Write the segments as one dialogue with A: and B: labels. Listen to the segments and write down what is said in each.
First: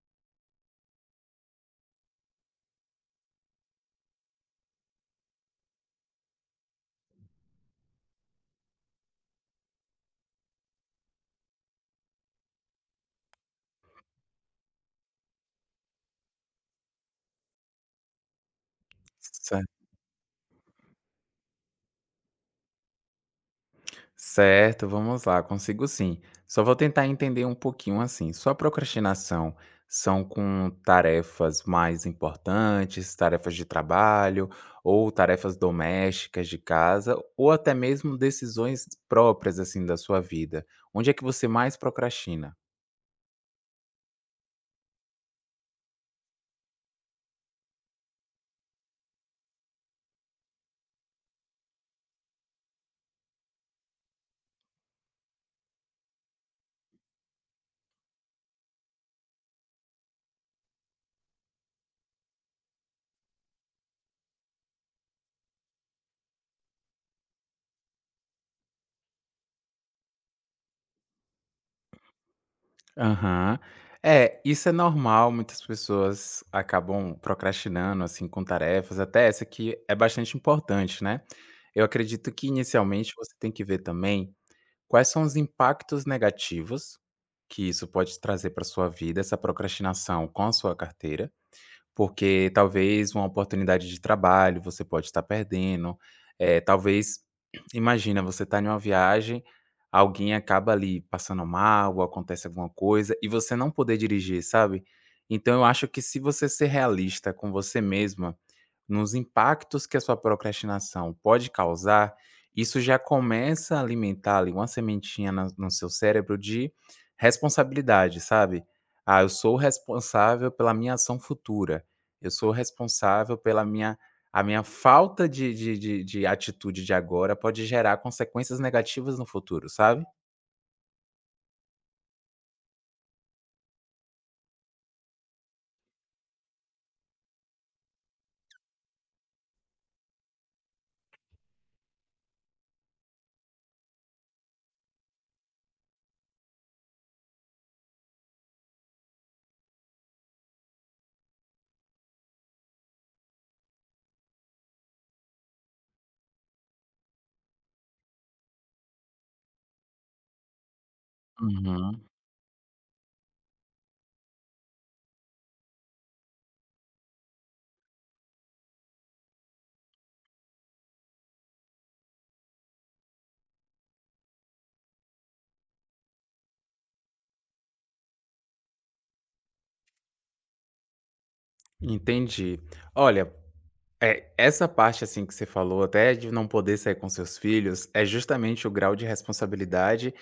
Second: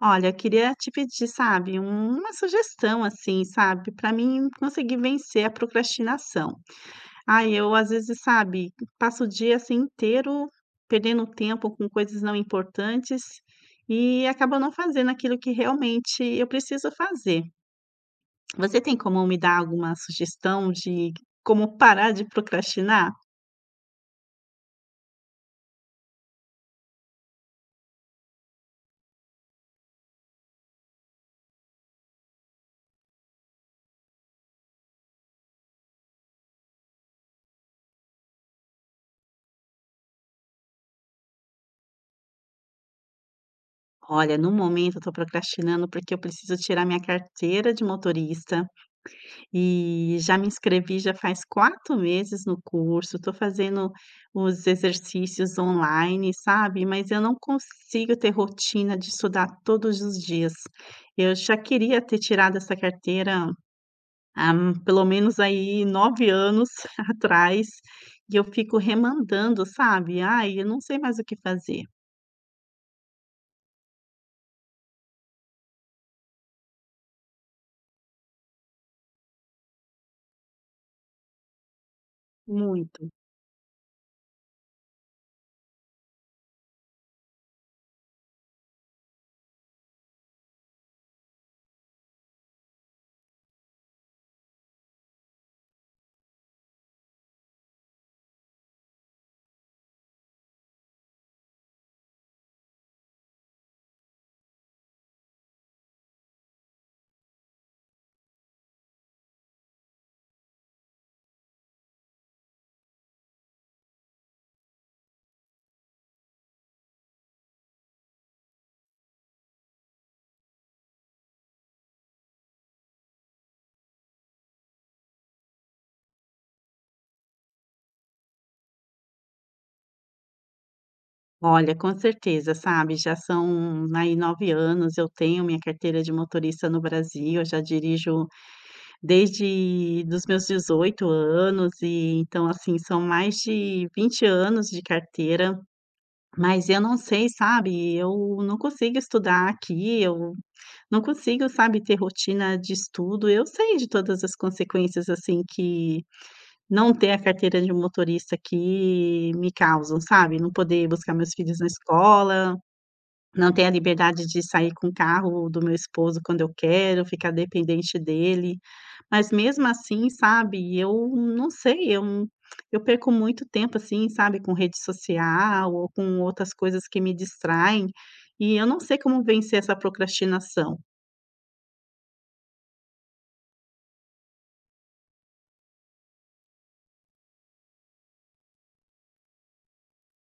A: Olha, eu queria te pedir, sabe, uma sugestão, assim, sabe, para mim conseguir vencer a procrastinação. Ai, eu às vezes, sabe, passo o dia assim inteiro perdendo tempo com coisas não importantes e acabo não fazendo aquilo que realmente eu preciso fazer. Você tem como me dar
B: Cer
A: alguma sugestão de como parar de procrastinar?
B: certo, vamos lá, consigo sim. Só vou tentar entender um pouquinho assim, sua procrastinação são com tarefas mais importantes, tarefas de trabalho ou tarefas domésticas de casa, ou até mesmo decisões próprias, assim, da sua vida. Onde é que você mais procrastina?
A: Olha, no momento eu estou procrastinando porque eu preciso tirar minha carteira de motorista. E já me inscrevi já faz 4 meses no curso, estou fazendo os exercícios online, sabe, mas eu não consigo ter rotina de estudar todos os dias. Eu já queria ter tirado essa carteira há pelo menos aí 9 anos atrás, e eu fico remandando, sabe. Ai, eu não sei mais o que fazer,
B: Aham. É, isso é normal, muitas pessoas acabam procrastinando, assim, com tarefas, até essa que é bastante importante, né. Eu acredito que
A: muito.
B: inicialmente você tem que ver também quais são os impactos negativos que isso pode trazer para sua vida, essa procrastinação com a sua carteira. Porque talvez uma oportunidade de trabalho você pode estar perdendo, talvez imagina, você está em uma viagem, alguém acaba ali passando mal ou acontece alguma coisa e você não poder dirigir, sabe. Então eu acho que se você ser realista com você mesma nos impactos que a sua procrastinação pode causar, isso já começa a alimentar ali uma sementinha na no seu cérebro de responsabilidade, sabe? "Ah, eu sou responsável pela minha ação futura. Eu sou responsável pela minha a minha falta de atitude de agora pode gerar consequências negativas no futuro", sabe?
A: Olha, com certeza, sabe, já são aí 9 anos, eu tenho minha carteira de motorista no Brasil, eu já dirijo desde dos meus 18 anos e então, assim, são mais de 20 anos de carteira, mas eu não sei, sabe, eu não consigo estudar aqui, eu não consigo, sabe, ter rotina de estudo. Eu sei de todas as consequências, assim, que não ter a carteira de motorista aqui me causam, sabe, não poder buscar meus filhos na
B: Uhum.
A: escola, não ter a liberdade de sair com o carro do meu esposo quando eu quero, ficar dependente dele. Mas mesmo assim, sabe, eu não sei, eu não eu perco muito tempo, assim, sabe, com rede social ou com outras coisas que me distraem, e eu não sei como vencer essa procrastinação.
B: Entendi. Olha, é, essa parte, assim, que você falou, até de não poder sair com seus filhos, é justamente o grau de responsabilidade.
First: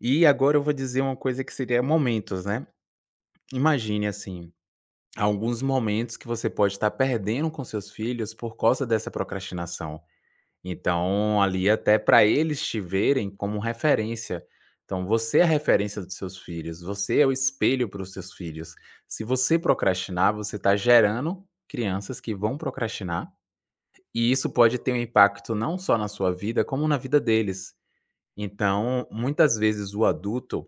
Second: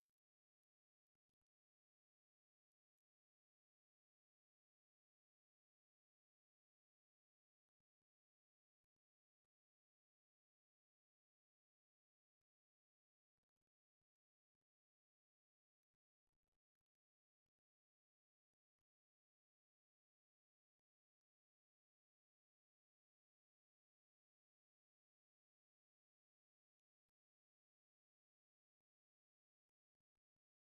B: E agora eu vou dizer uma coisa que seria momentos, né? Imagine, assim, alguns momentos que você pode estar perdendo com seus filhos por causa dessa procrastinação. Então, ali, até para eles te verem como referência. Então, você é a referência dos seus filhos, você é o espelho para os seus filhos. Se você procrastinar, você está gerando crianças que vão procrastinar e isso pode ter um impacto não só na sua vida, como na vida deles. Então, muitas vezes o adulto,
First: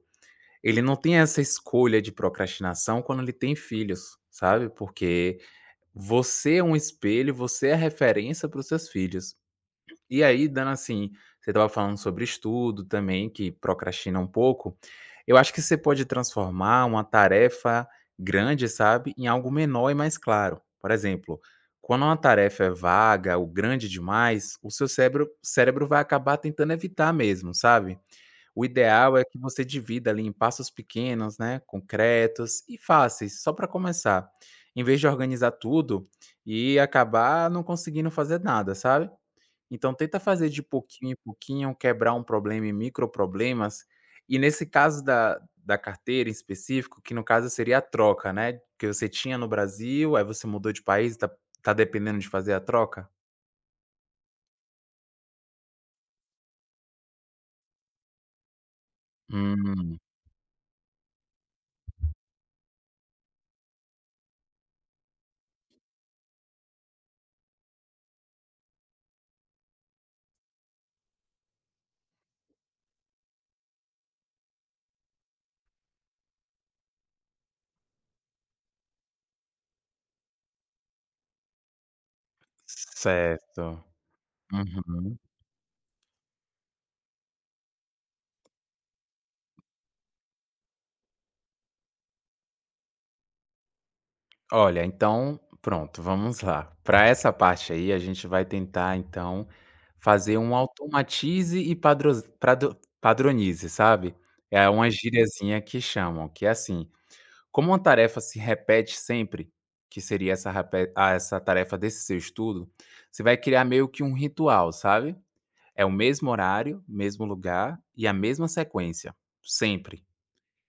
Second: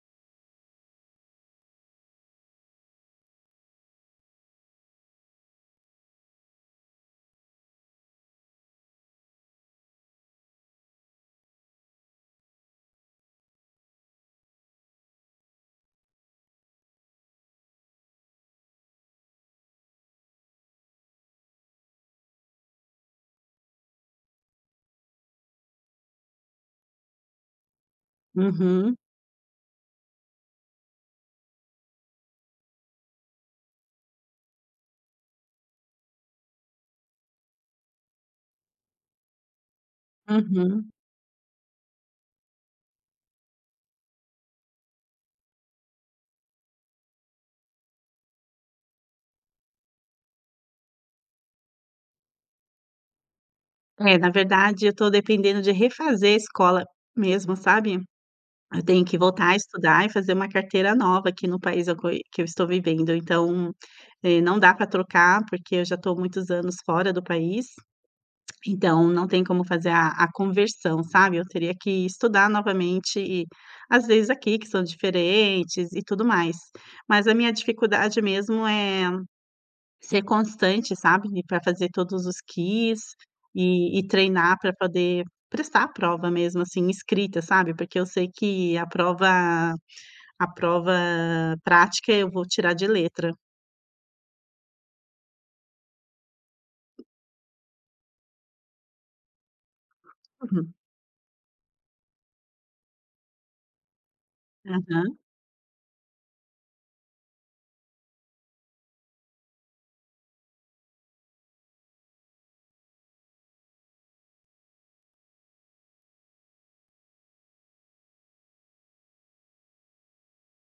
B: ele não tem essa escolha de procrastinação quando ele tem filhos, sabe? Porque você é um espelho, você é a referência para os seus filhos. E aí, dando assim, você estava falando sobre estudo também, que procrastina um pouco. Eu acho que você pode transformar uma tarefa grande, sabe, em algo menor e mais claro. Por exemplo, quando uma tarefa é vaga ou grande demais, o seu cérebro vai acabar tentando evitar mesmo, sabe? O
A: Uhum,
B: ideal é que você divida ali em passos pequenos, né, concretos e fáceis, só para começar, em vez de organizar tudo e acabar não conseguindo fazer nada, sabe? Então tenta fazer de
A: uhum.
B: pouquinho em pouquinho, quebrar um problema em microproblemas, e nesse caso da carteira em específico, que no caso seria a troca, né, que você tinha no Brasil, aí você mudou de país, e tá dependendo de fazer a troca?
A: É, na verdade, eu estou dependendo de refazer a escola mesmo, sabe. Eu tenho que voltar a
B: Hum,
A: estudar e fazer uma carteira nova aqui no país eu co que eu estou vivendo, então, não dá para trocar, porque eu já estou muitos anos fora do país. Então, não tem como fazer a conversão, sabe, eu teria que estudar novamente e as leis aqui que são diferentes e tudo mais. Mas a minha dificuldade mesmo é ser constante, sabe, para fazer todos os quiz
B: certo.
A: e treinar para
B: Uhum.
A: poder prestar a prova mesmo, assim, escrita, sabe, porque eu sei que a prova prática eu vou tirar de letra.
B: Olha, então pronto, vamos lá. Para essa parte aí, a gente vai tentar então fazer um
A: Uhum.
B: automatize e padros prado padronize, sabe? É uma
A: Aham.
B: gíriazinha que chamam, que é assim. Como uma tarefa se repete sempre, que seria essa tarefa desse seu estudo, você vai criar meio que um ritual, sabe. É o mesmo horário, mesmo lugar e a mesma sequência, sempre,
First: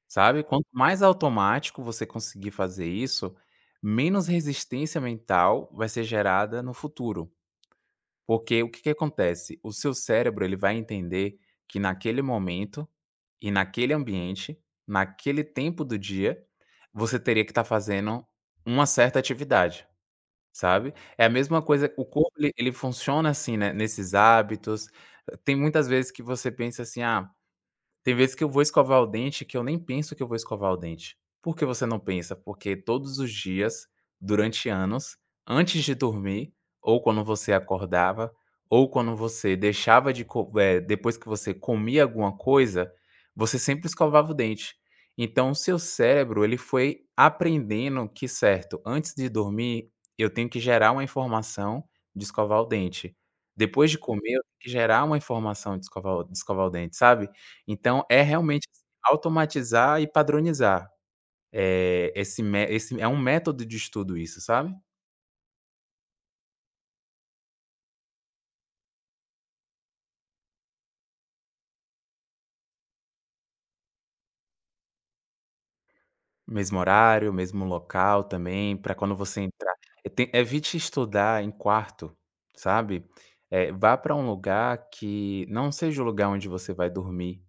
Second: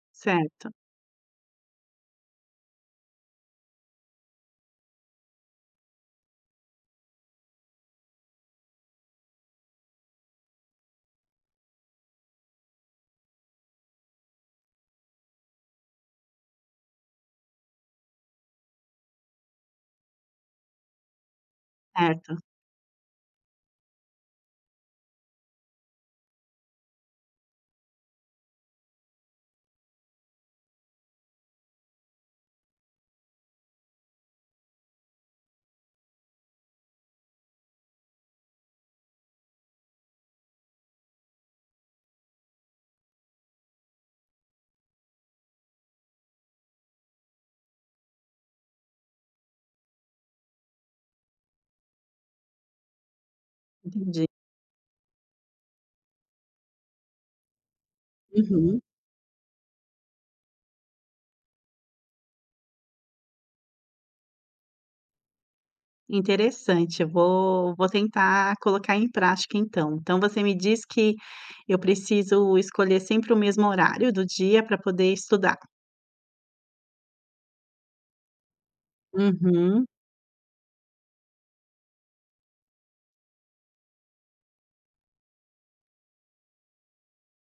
B: sabe. Quanto
A: Certo,
B: mais automático você conseguir fazer isso, menos resistência mental vai ser gerada no futuro. Porque o que que acontece? O seu cérebro, ele vai entender que naquele momento e naquele ambiente, naquele tempo do dia, você teria que estar fazendo uma certa atividade, sabe. É a mesma coisa, o corpo
A: certo.
B: ele funciona assim, né, nesses hábitos. Tem muitas vezes que você pensa assim: "Ah". Tem vezes que eu vou escovar o dente que eu nem penso que eu vou escovar o dente. Por que você não pensa? Porque todos os dias, durante anos, antes de dormir, ou quando você acordava, ou quando você deixava de co eh, depois que você comia alguma coisa, você sempre escovava o dente. Então o seu cérebro, ele foi aprendendo que, certo, antes de dormir, eu tenho que gerar uma informação de escovar o dente. Depois de
A: Entendi.
B: comer, eu tenho que gerar uma informação de escovar o dente, sabe? Então é realmente
A: Uhum.
B: automatizar e padronizar, esse é um método de estudo isso, sabe.
A: Interessante, eu vou tentar colocar em prática então. Então você me diz que eu preciso escolher sempre o mesmo horário do dia para poder estudar?
B: Mesmo horário, mesmo local também, para quando você entrar
A: Uhum,
B: te evite estudar em quarto, sabe. Vá para um lugar que não seja o lugar onde você vai dormir.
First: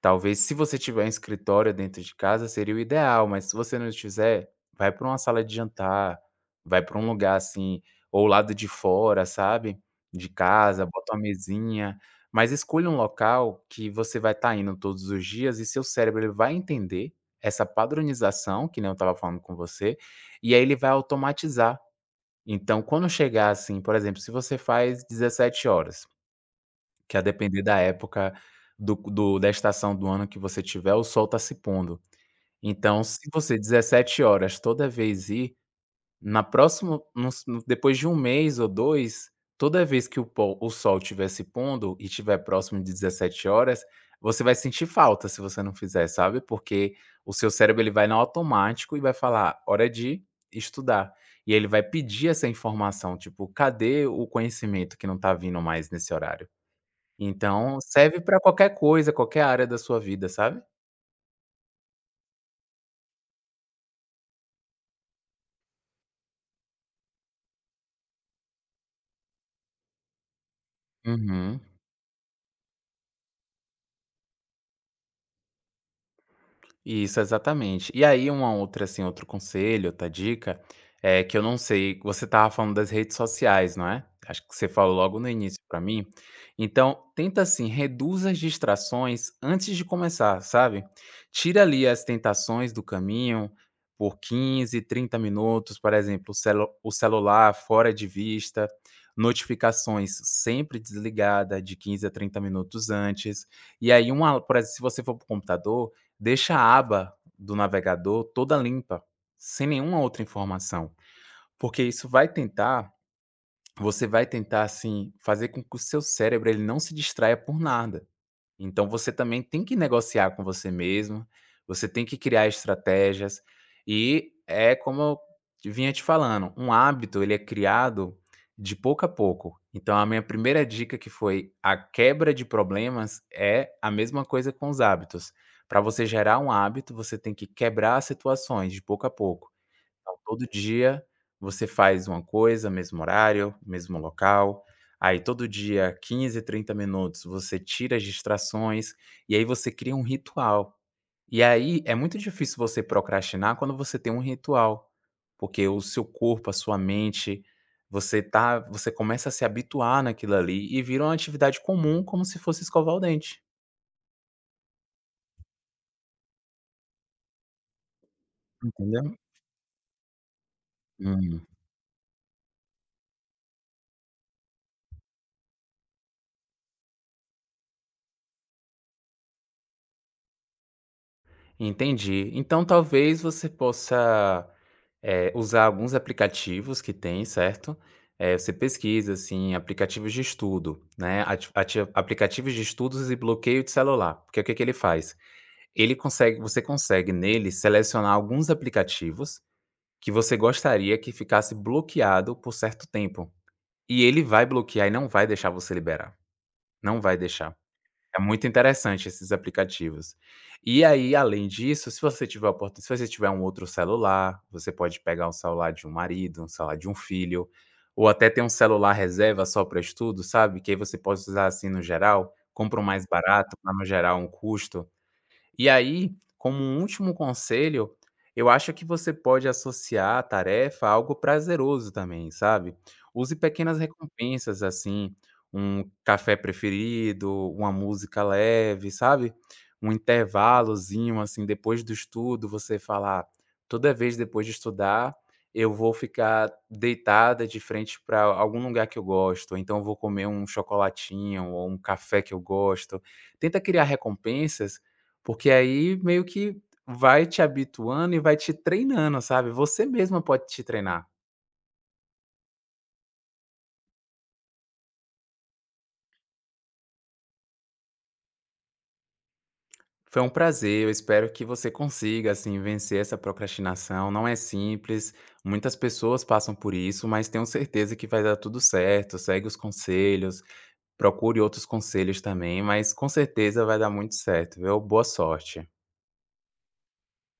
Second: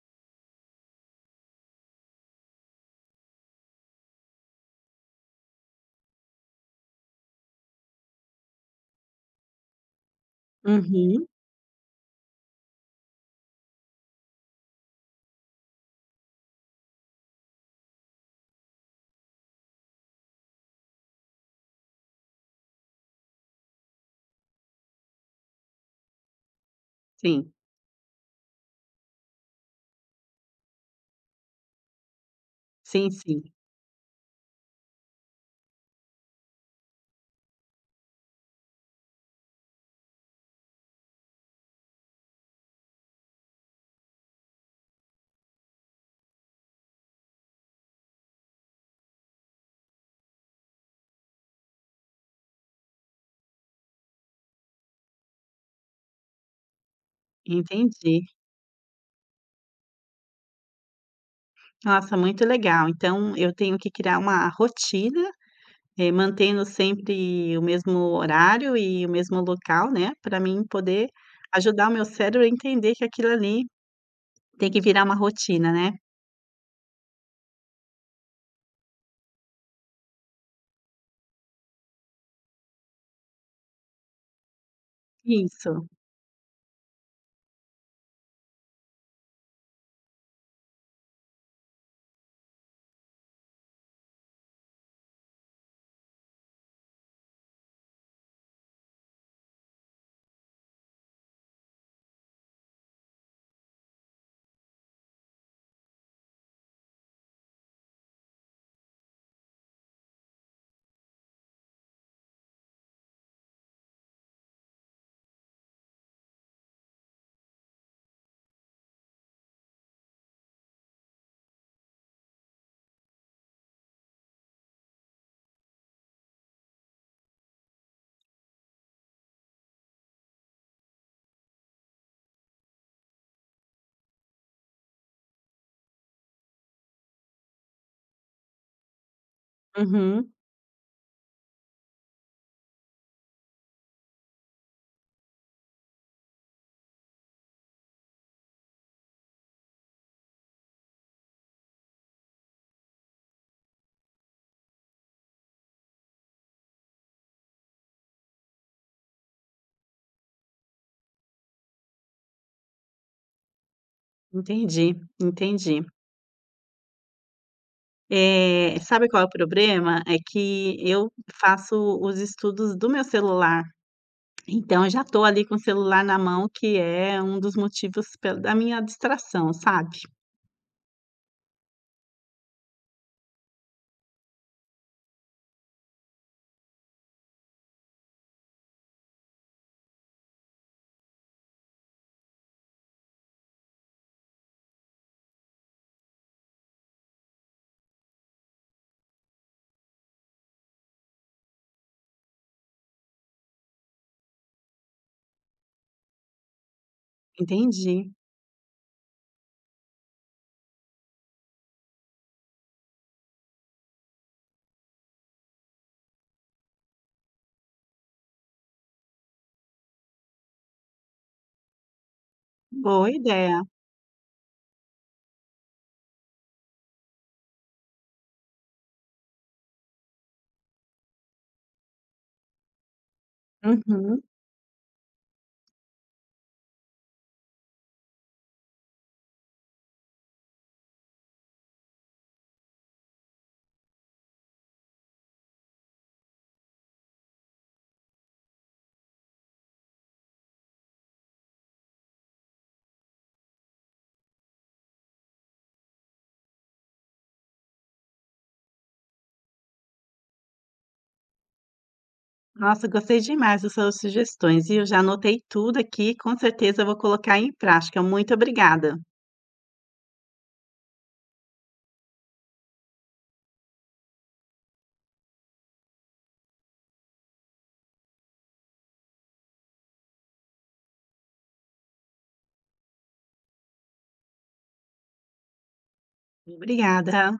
B: Talvez se você tiver um escritório dentro de casa seria o ideal, mas se você não tiver, vai para uma sala de jantar, vai para um lugar, assim, ou lado de fora, sabe, de casa, bota uma
A: uhum,
B: mesinha, mas escolha um local que você vai estar indo todos os dias e seu cérebro ele vai entender essa padronização, que nem eu estava falando com você, e aí ele vai automatizar. Então quando chegar, assim, por exemplo, se você faz 17 horas, que a
A: sim,
B: depender da época do do da estação do ano que você tiver, o sol está se pondo. Então,
A: sim,
B: se
A: sim,
B: você 17 horas toda vez ir, na próximo nos depois de um mês ou 2, toda vez que o sol estiver se pondo e estiver próximo de 17 horas, você vai sentir falta se você não fizer, sabe, porque o seu cérebro ele vai no automático e vai falar: "Hora de estudar". E ele vai pedir essa informação, tipo: "Cadê o conhecimento que não está vindo mais nesse horário?". Então
A: entendi.
B: serve pra qualquer coisa, qualquer área da sua vida, sabe?
A: Nossa, muito legal. Então eu tenho que criar uma rotina, mantendo sempre o mesmo horário e o mesmo local, né, para mim poder
B: Uhum.
A: ajudar o meu cérebro a entender que aquilo ali tem que virar uma rotina, né?
B: Isso, exatamente. E aí uma outra, assim, outro conselho, outra dica, é que eu não sei, você estava falando das redes sociais, não é? Acho que você falou logo no início
A: Isso,
B: para mim. Então, tenta assim, reduz as distrações antes de começar, sabe? Tira ali as tentações do caminho por 15, 30 minutos, por exemplo, o celular fora de vista, notificações sempre desligada de 15 a 30 minutos antes. E aí uma, por exemplo, se você for para o computador, deixa a aba do navegador toda limpa, sem nenhuma outra informação, porque isso vai tentar, você vai tentar, assim, fazer com que o seu cérebro ele não se distraia por nada. Então você também tem que negociar com você mesmo, você tem que criar estratégias, e é como eu te vinha te falando, um hábito ele é criado de pouco a pouco. Então a minha primeira dica, que foi a quebra de problemas, é a mesma coisa com os hábitos. Para você gerar um hábito, você tem que quebrar as situações de pouco a pouco. Então,
A: uhum.
B: todo dia você faz uma coisa, mesmo horário, mesmo local. Aí todo dia, 15, 30 minutos, você tira as distrações e aí você cria um ritual. E aí é muito difícil você procrastinar quando você tem um ritual, porque o seu corpo, a sua mente, você tá, você começa a se habituar naquilo ali e vira uma atividade comum como se fosse escovar o dente,
A: Entendi, entendi. Eh, sabe
B: entendeu?
A: qual é o problema? É que eu faço os estudos do meu celular, então eu já estou ali com o celular na mão, que é um dos motivos pel da minha distração, sabe.
B: Entendi. Então talvez você possa, usar alguns aplicativos que tem, certo? Você pesquisa, assim, aplicativos de estudo, né, ati ati aplicativos de estudos e bloqueio de celular, porque o que que ele faz? Ele consegue, você consegue nele selecionar alguns aplicativos que você gostaria que ficasse bloqueado por certo tempo, e ele vai bloquear e não vai deixar você liberar, não vai deixar.
A: Entendi.
B: É muito interessante esses aplicativos. E aí, além disso, se você tiver um outro celular, você pode pegar um celular de um marido, um celular de um filho, ou até ter um celular reserva só para estudo, sabe, que aí você pode usar, assim, no geral, compra o mais
A: Boa
B: barato
A: ideia.
B: para não gerar um custo. E aí, como um último conselho, eu acho que você pode associar a tarefa a algo prazeroso também, sabe? Use pequenas
A: Uhum.
B: recompensas, assim, um café preferido, uma música leve, sabe? Um intervalozinho, assim, depois do estudo, você falar, toda vez depois de estudar, eu vou ficar deitada de frente para algum lugar que eu gosto, ou então eu vou comer um chocolatinho ou um café que eu gosto. Tenta criar recompensas porque aí meio que vai te habituando e vai te treinando, sabe, você mesma pode te treinar.
A: Nossa, gostei demais das suas sugestões, e eu já anotei tudo aqui, com certeza eu vou colocar em prática. Muito obrigada.
B: Foi um prazer, eu espero que você consiga, assim, vencer essa procrastinação, não é simples, muitas pessoas passam por isso, mas tenho certeza que vai dar tudo certo, segue os conselhos, procure outros conselhos também, mas com certeza vai dar muito certo, viu. Boa sorte.
A: Obrigada.